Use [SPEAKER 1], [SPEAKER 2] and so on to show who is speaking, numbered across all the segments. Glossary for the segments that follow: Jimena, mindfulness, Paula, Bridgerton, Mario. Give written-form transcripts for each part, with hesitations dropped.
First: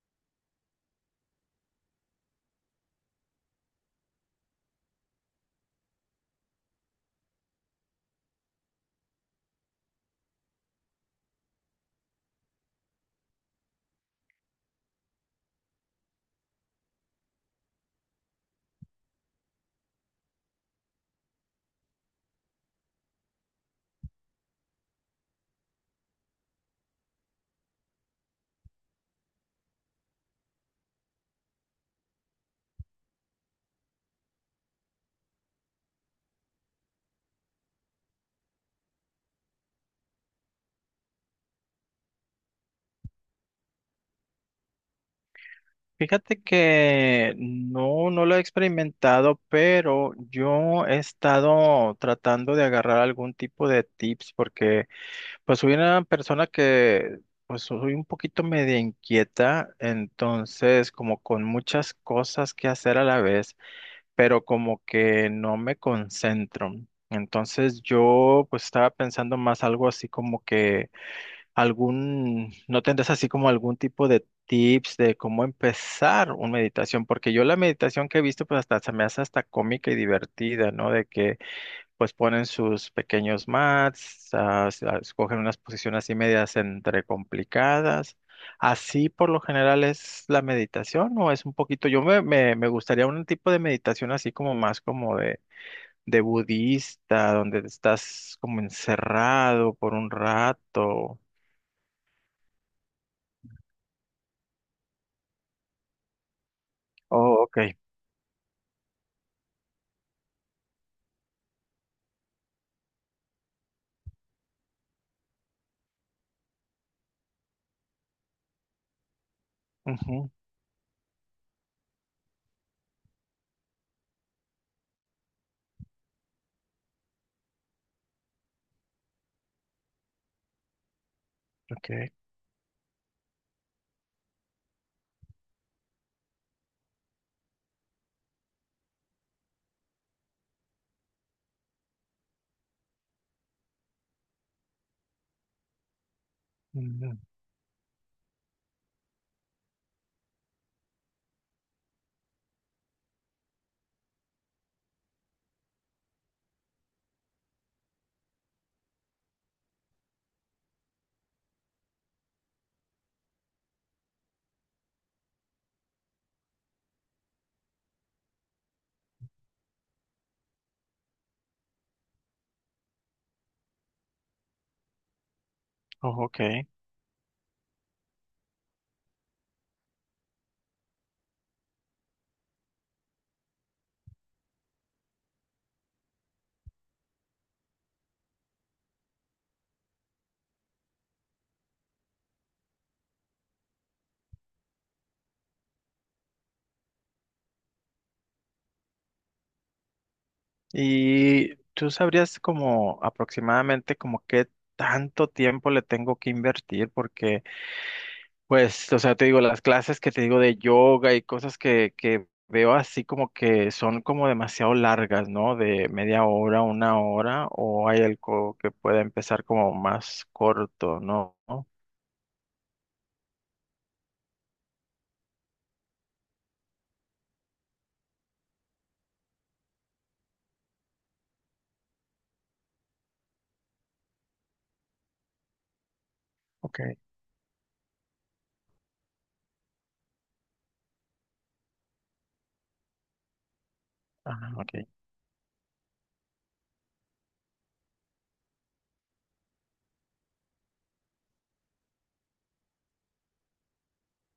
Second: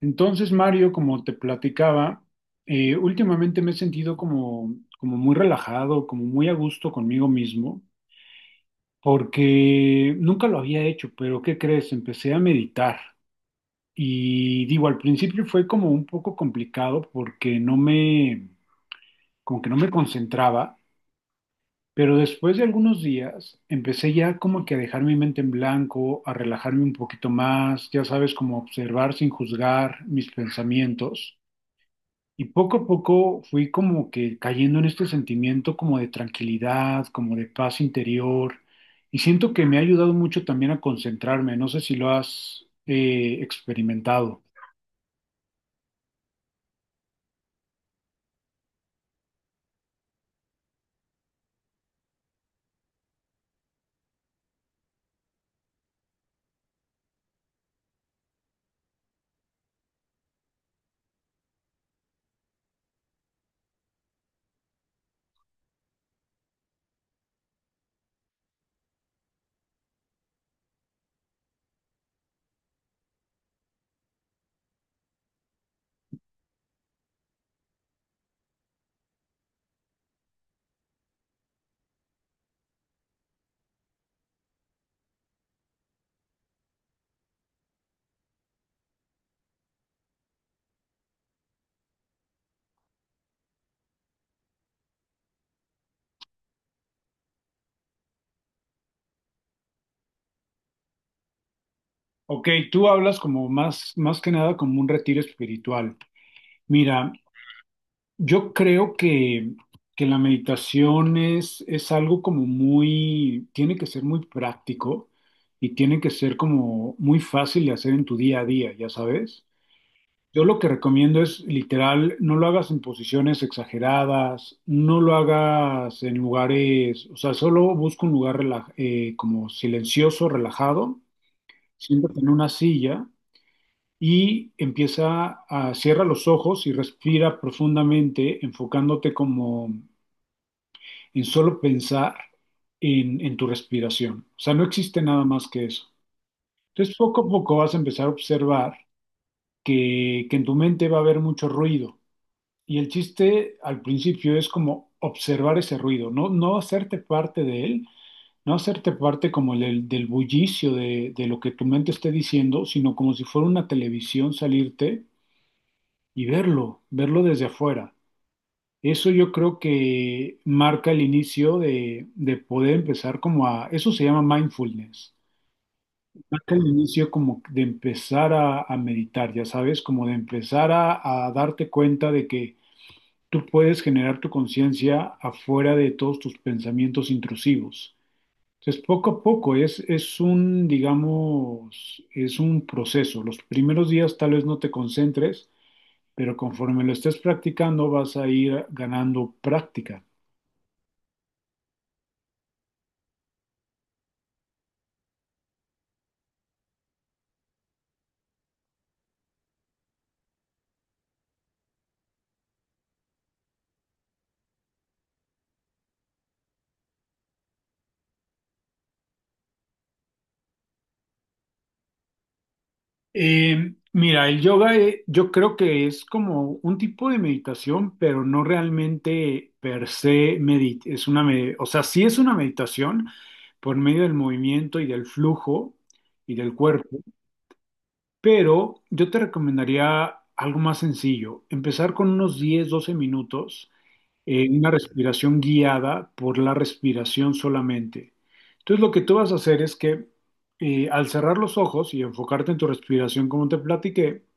[SPEAKER 1] Entonces, Mario, como te platicaba, últimamente me he sentido como muy relajado, como muy a gusto conmigo mismo, porque nunca lo había hecho, pero ¿qué crees? Empecé a meditar y digo, al principio fue como un poco complicado porque no me, como que no me concentraba, pero después de algunos días empecé ya como que a dejar mi mente en blanco, a relajarme un poquito más, ya sabes, como observar sin juzgar mis pensamientos. Y poco a poco fui como que cayendo en este sentimiento como de tranquilidad, como de paz interior. Y siento que me ha ayudado mucho también a concentrarme. No sé si lo has experimentado.
[SPEAKER 2] Fíjate que no lo he experimentado, pero yo he estado tratando de agarrar algún tipo de tips porque pues soy una persona que soy un poquito media inquieta, entonces como con muchas cosas que hacer a la vez, pero como que no me concentro. Entonces yo pues estaba pensando más algo así como que no tendrás así como algún tipo de tips de cómo empezar una meditación, porque yo la meditación que he visto pues hasta se me hace hasta cómica y divertida, ¿no? De que pues ponen sus pequeños mats, escogen unas posiciones así medias entre complicadas. ¿Así por lo general es la meditación o es un poquito, me gustaría un tipo de meditación así como más como de budista, donde estás como encerrado por un rato?
[SPEAKER 1] Ok, tú hablas como más, más que nada como un retiro espiritual. Mira,
[SPEAKER 2] Oh, ok.
[SPEAKER 1] yo creo que la meditación es algo como muy, tiene que ser muy práctico y tiene que ser como muy fácil de hacer en tu día a día, ya sabes.
[SPEAKER 2] Ujú,
[SPEAKER 1] Yo lo que recomiendo es literal, no lo hagas en posiciones exageradas, no lo hagas en lugares, o sea, solo busca un lugar como silencioso, relajado,
[SPEAKER 2] ok.
[SPEAKER 1] siéntate en una silla y empieza a cierra los ojos y respira profundamente, enfocándote como en solo pensar en tu respiración. O sea, no existe nada más que eso. Entonces,
[SPEAKER 2] Mm,
[SPEAKER 1] poco a poco vas a empezar a observar que en tu mente va a haber mucho ruido. Y el chiste al principio es como observar ese ruido, no, no hacerte parte de él, no hacerte parte como del bullicio de lo que tu mente esté diciendo, sino como si fuera una televisión salirte y verlo, verlo desde afuera. Eso yo creo que marca el inicio de poder empezar como a, eso se llama mindfulness,
[SPEAKER 2] oh, ok.
[SPEAKER 1] marca el inicio como de empezar a meditar, ya sabes, como de empezar a darte cuenta de que tú puedes generar tu conciencia afuera de todos tus pensamientos intrusivos. Entonces, poco a poco es un, digamos, es un proceso. Los primeros días tal vez no te concentres, pero conforme lo estés practicando vas a ir ganando práctica.
[SPEAKER 2] ¿Y tú sabrías como aproximadamente como qué tanto tiempo le tengo que invertir? Porque, pues, o sea, te digo, las clases que te digo de yoga y cosas que veo así como que son como demasiado largas, ¿no? De media hora, una hora, o hay algo que pueda empezar como más corto, ¿no?
[SPEAKER 1] Mira, el yoga yo creo que es como un tipo de meditación, pero no realmente per se medit es una me- o sea, sí es una meditación por medio del movimiento y del flujo y del
[SPEAKER 2] Ok.
[SPEAKER 1] cuerpo, pero yo te recomendaría algo más sencillo, empezar con unos 10 12 minutos,
[SPEAKER 2] Ah,
[SPEAKER 1] una
[SPEAKER 2] ok.
[SPEAKER 1] respiración guiada por la respiración solamente. Entonces lo que tú vas a hacer es que al cerrar los ojos y enfocarte en tu respiración, como te platiqué,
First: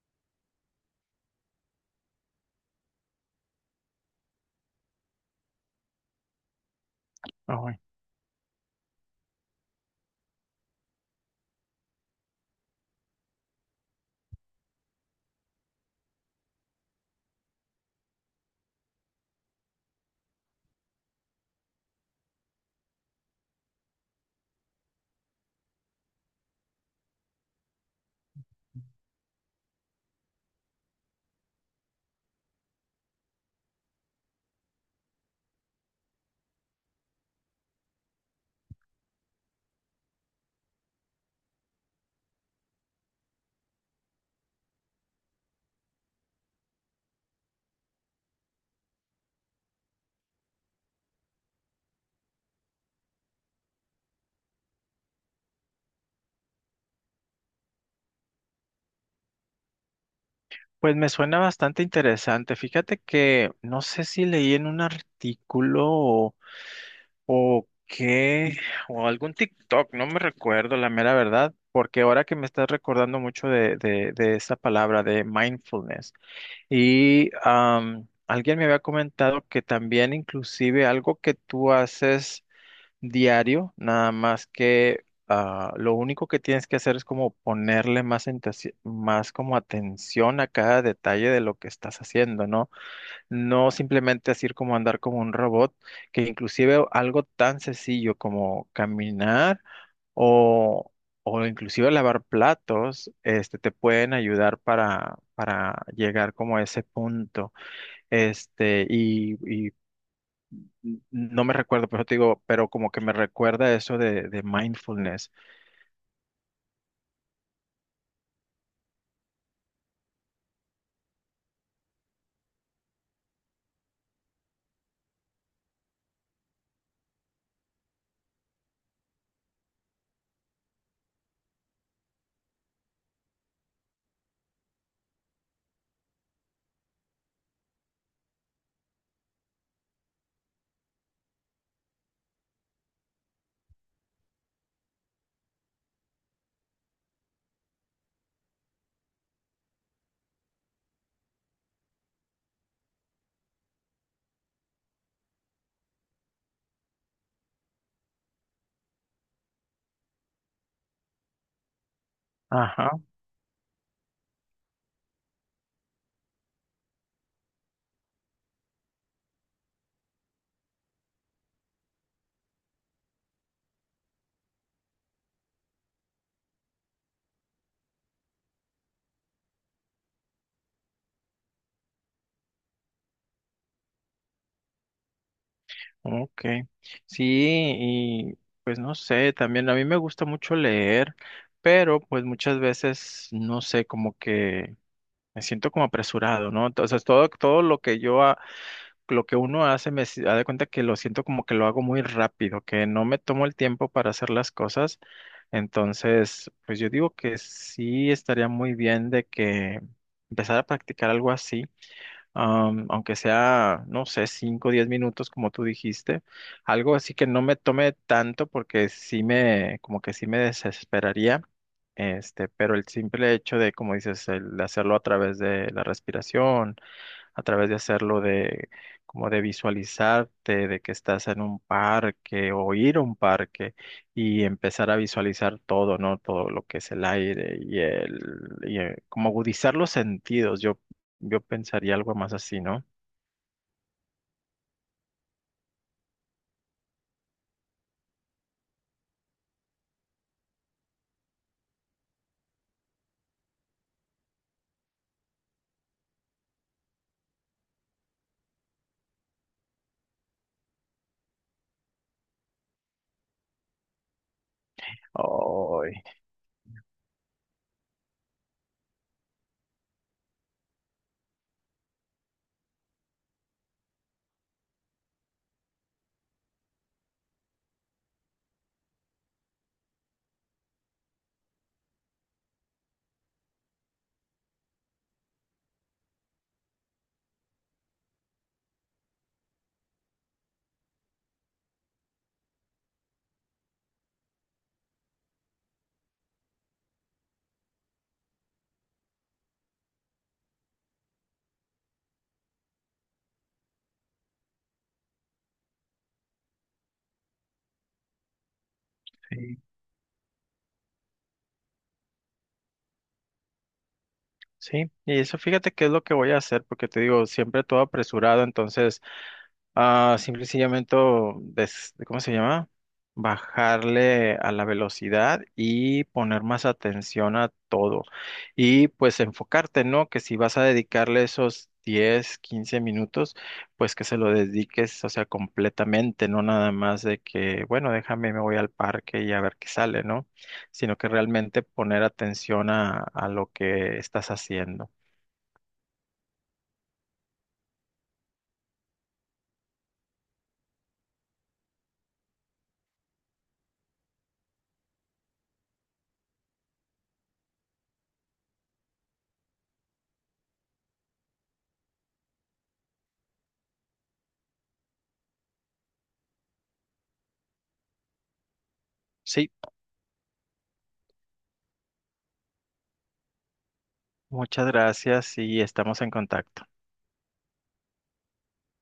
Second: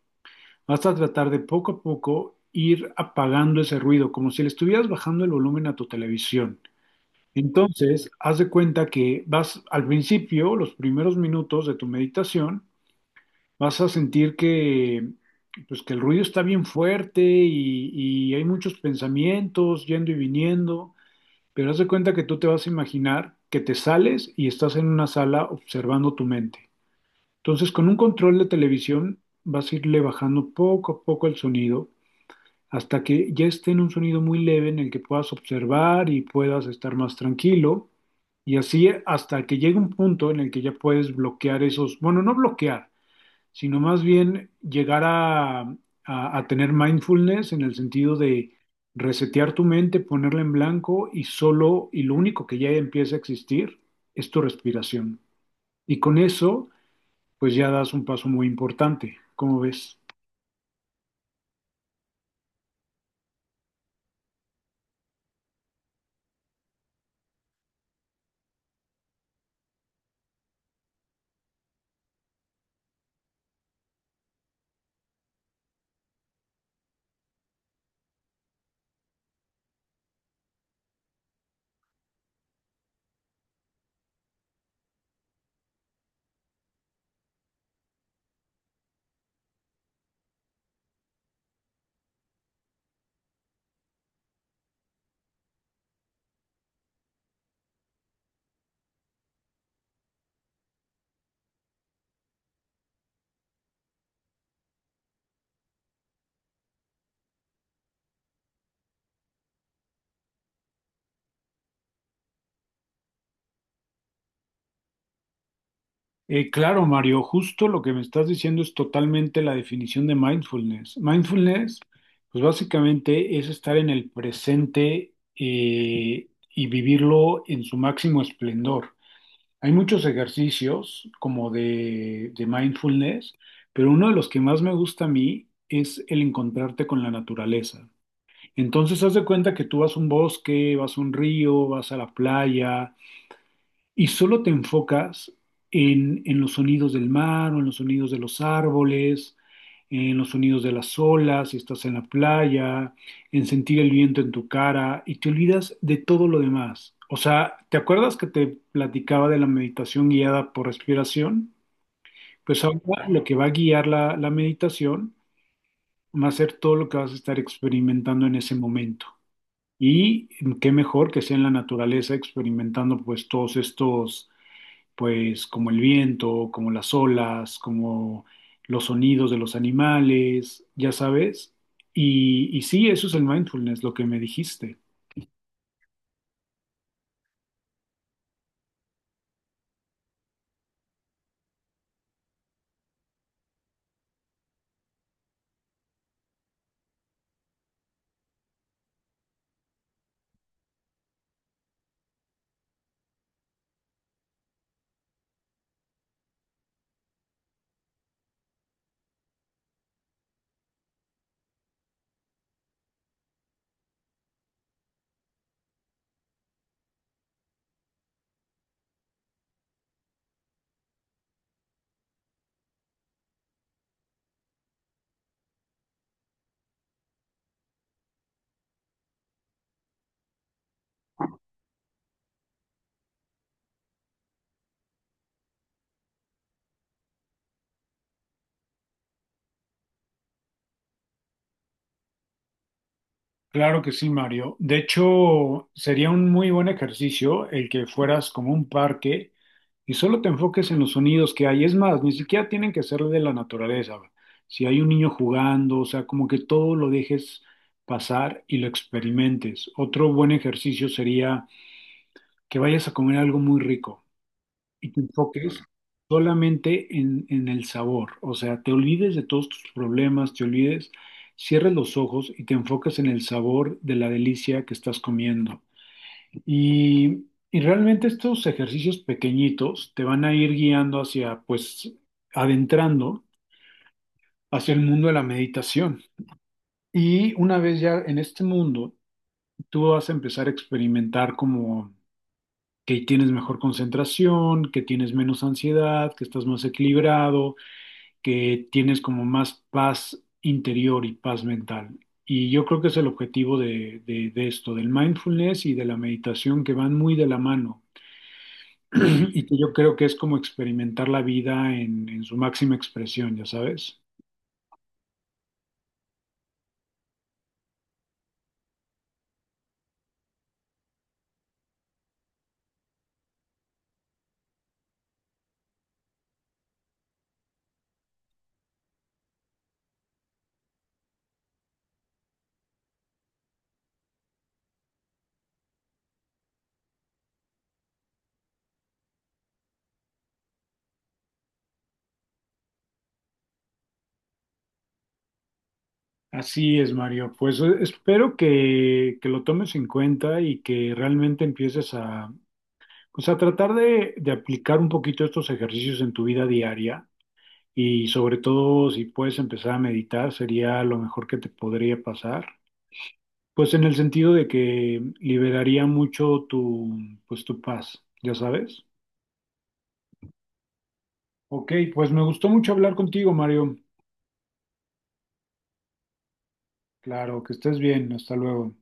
[SPEAKER 1] vas a tratar de poco a poco ir apagando ese ruido, como si le estuvieras bajando el volumen a tu televisión.
[SPEAKER 2] Ah, bueno.
[SPEAKER 1] Entonces, haz de cuenta que vas al principio, los primeros minutos de tu meditación, vas a sentir que, pues, que el ruido está bien fuerte y hay muchos pensamientos yendo y viniendo, pero haz de cuenta que tú te vas a imaginar que te sales y estás en una sala observando tu mente. Entonces, con un control de televisión, vas a irle bajando poco a poco el sonido hasta que ya esté en un sonido muy leve en el que puedas observar y puedas estar más tranquilo. Y así hasta que llegue un punto en el que ya puedes bloquear esos, bueno, no bloquear, sino más bien llegar a tener mindfulness en el sentido de resetear tu mente, ponerla en blanco y solo, y lo único que ya empieza a existir es tu respiración. Y con eso, pues ya das un paso muy importante, ¿cómo ves?
[SPEAKER 2] Pues me suena bastante interesante. Fíjate que no sé si leí en un artículo o qué, o algún TikTok, no me recuerdo la mera verdad, porque ahora que me estás recordando mucho de esa palabra de mindfulness. Y alguien me había comentado que también inclusive algo que tú haces diario, nada más que lo único que tienes que hacer es como ponerle más como atención a cada detalle de lo que estás haciendo, ¿no? No simplemente así como andar como un robot, que inclusive algo tan sencillo como caminar o, o inclusive lavar platos, este, te pueden ayudar para llegar como a ese punto. Este, y no me recuerdo, pero te digo, pero como que me recuerda eso de mindfulness.
[SPEAKER 1] Claro, Mario, justo lo que me estás diciendo es totalmente la definición de mindfulness. Mindfulness, pues básicamente es estar en el presente y vivirlo en su máximo esplendor. Hay muchos ejercicios como de mindfulness, pero uno de los que más me gusta a mí es el encontrarte con la naturaleza. Entonces, haz de cuenta que tú vas a un bosque, vas a un río, vas a la playa y solo te enfocas en los sonidos del mar o en los sonidos de los árboles, en los sonidos de las olas, si estás en la playa, en sentir el viento en tu cara y te olvidas de todo lo demás. O sea, ¿te acuerdas que te platicaba de la meditación guiada por respiración? Pues
[SPEAKER 2] Ajá,
[SPEAKER 1] ahora lo que va a guiar la meditación va a ser todo lo que vas a estar experimentando en ese momento. Y qué mejor que sea en la naturaleza experimentando pues todos estos pues como el viento, como las olas, como los sonidos de los animales, ya sabes. Y sí, eso es el mindfulness, lo que me dijiste.
[SPEAKER 2] ok. Sí, y pues no sé, también a mí me gusta mucho leer, pero pues muchas veces, no sé, como que me siento como apresurado, ¿no? Entonces, todo lo que uno hace me si- da de cuenta que lo siento como que lo hago muy rápido, que no me tomo el tiempo para hacer las cosas. Entonces, pues yo digo que sí estaría muy bien de que empezar a practicar algo así, aunque sea, no sé, 5 o 10 minutos, como tú dijiste, algo así que no me tome tanto porque como que sí me desesperaría. Este, pero el simple hecho de, como dices, el hacerlo a través de la respiración a través de hacerlo de como de visualizarte, de que estás en un parque o ir a un parque y empezar a visualizar todo, ¿no? Todo lo que es el aire como agudizar los sentidos. Yo pensaría algo más así, ¿no?
[SPEAKER 1] Claro que sí, Mario. De hecho, sería un muy buen ejercicio el que fueras como un parque y solo te enfoques en los sonidos que hay. Es más, ni siquiera tienen que ser de la naturaleza. Si hay un niño jugando, o sea, como que todo lo dejes pasar y lo experimentes. Otro buen ejercicio sería que vayas a comer algo muy rico y te enfoques
[SPEAKER 2] Ay,
[SPEAKER 1] solamente en el sabor. O sea, te olvides de todos tus problemas, te olvides, cierres los ojos y te enfocas en el sabor de la delicia que estás comiendo. Y realmente estos ejercicios pequeñitos te van a ir guiando hacia, pues, adentrando hacia el mundo de la meditación. Y una vez ya en este mundo, tú vas a empezar a experimentar como que tienes mejor concentración, que tienes menos ansiedad, que estás más equilibrado, que tienes como más paz interior y paz mental. Y yo creo que es el objetivo de esto, del mindfulness y de la meditación que van muy de la mano. Y que
[SPEAKER 2] sí.
[SPEAKER 1] yo creo que es como experimentar la vida en su máxima expresión, ya sabes.
[SPEAKER 2] Sí, y eso fíjate que es lo que voy a hacer, porque te digo, siempre todo apresurado, entonces ah, simple y sencillamente, ¿cómo se llama? Bajarle a la velocidad y poner más atención a todo. Y pues enfocarte, ¿no? Que si vas a dedicarle esos 10 15 minutos, pues que se lo dediques, o sea, completamente, no nada más de que, bueno, déjame, me voy al parque y a ver qué sale, ¿no? Sino que realmente poner atención a lo que estás haciendo.
[SPEAKER 1] Así es, Mario. Pues espero que lo tomes en cuenta y que realmente empieces a, pues, a tratar de aplicar un poquito estos ejercicios en tu vida diaria. Y sobre todo, si puedes empezar a meditar, sería lo mejor que te podría pasar. Pues en el sentido de que liberaría mucho tu, pues tu paz, ya sabes.
[SPEAKER 2] Sí,
[SPEAKER 1] Ok, pues me gustó mucho hablar contigo, Mario.
[SPEAKER 2] muchas gracias y estamos en contacto.
[SPEAKER 1] Claro, que estés bien. Hasta luego.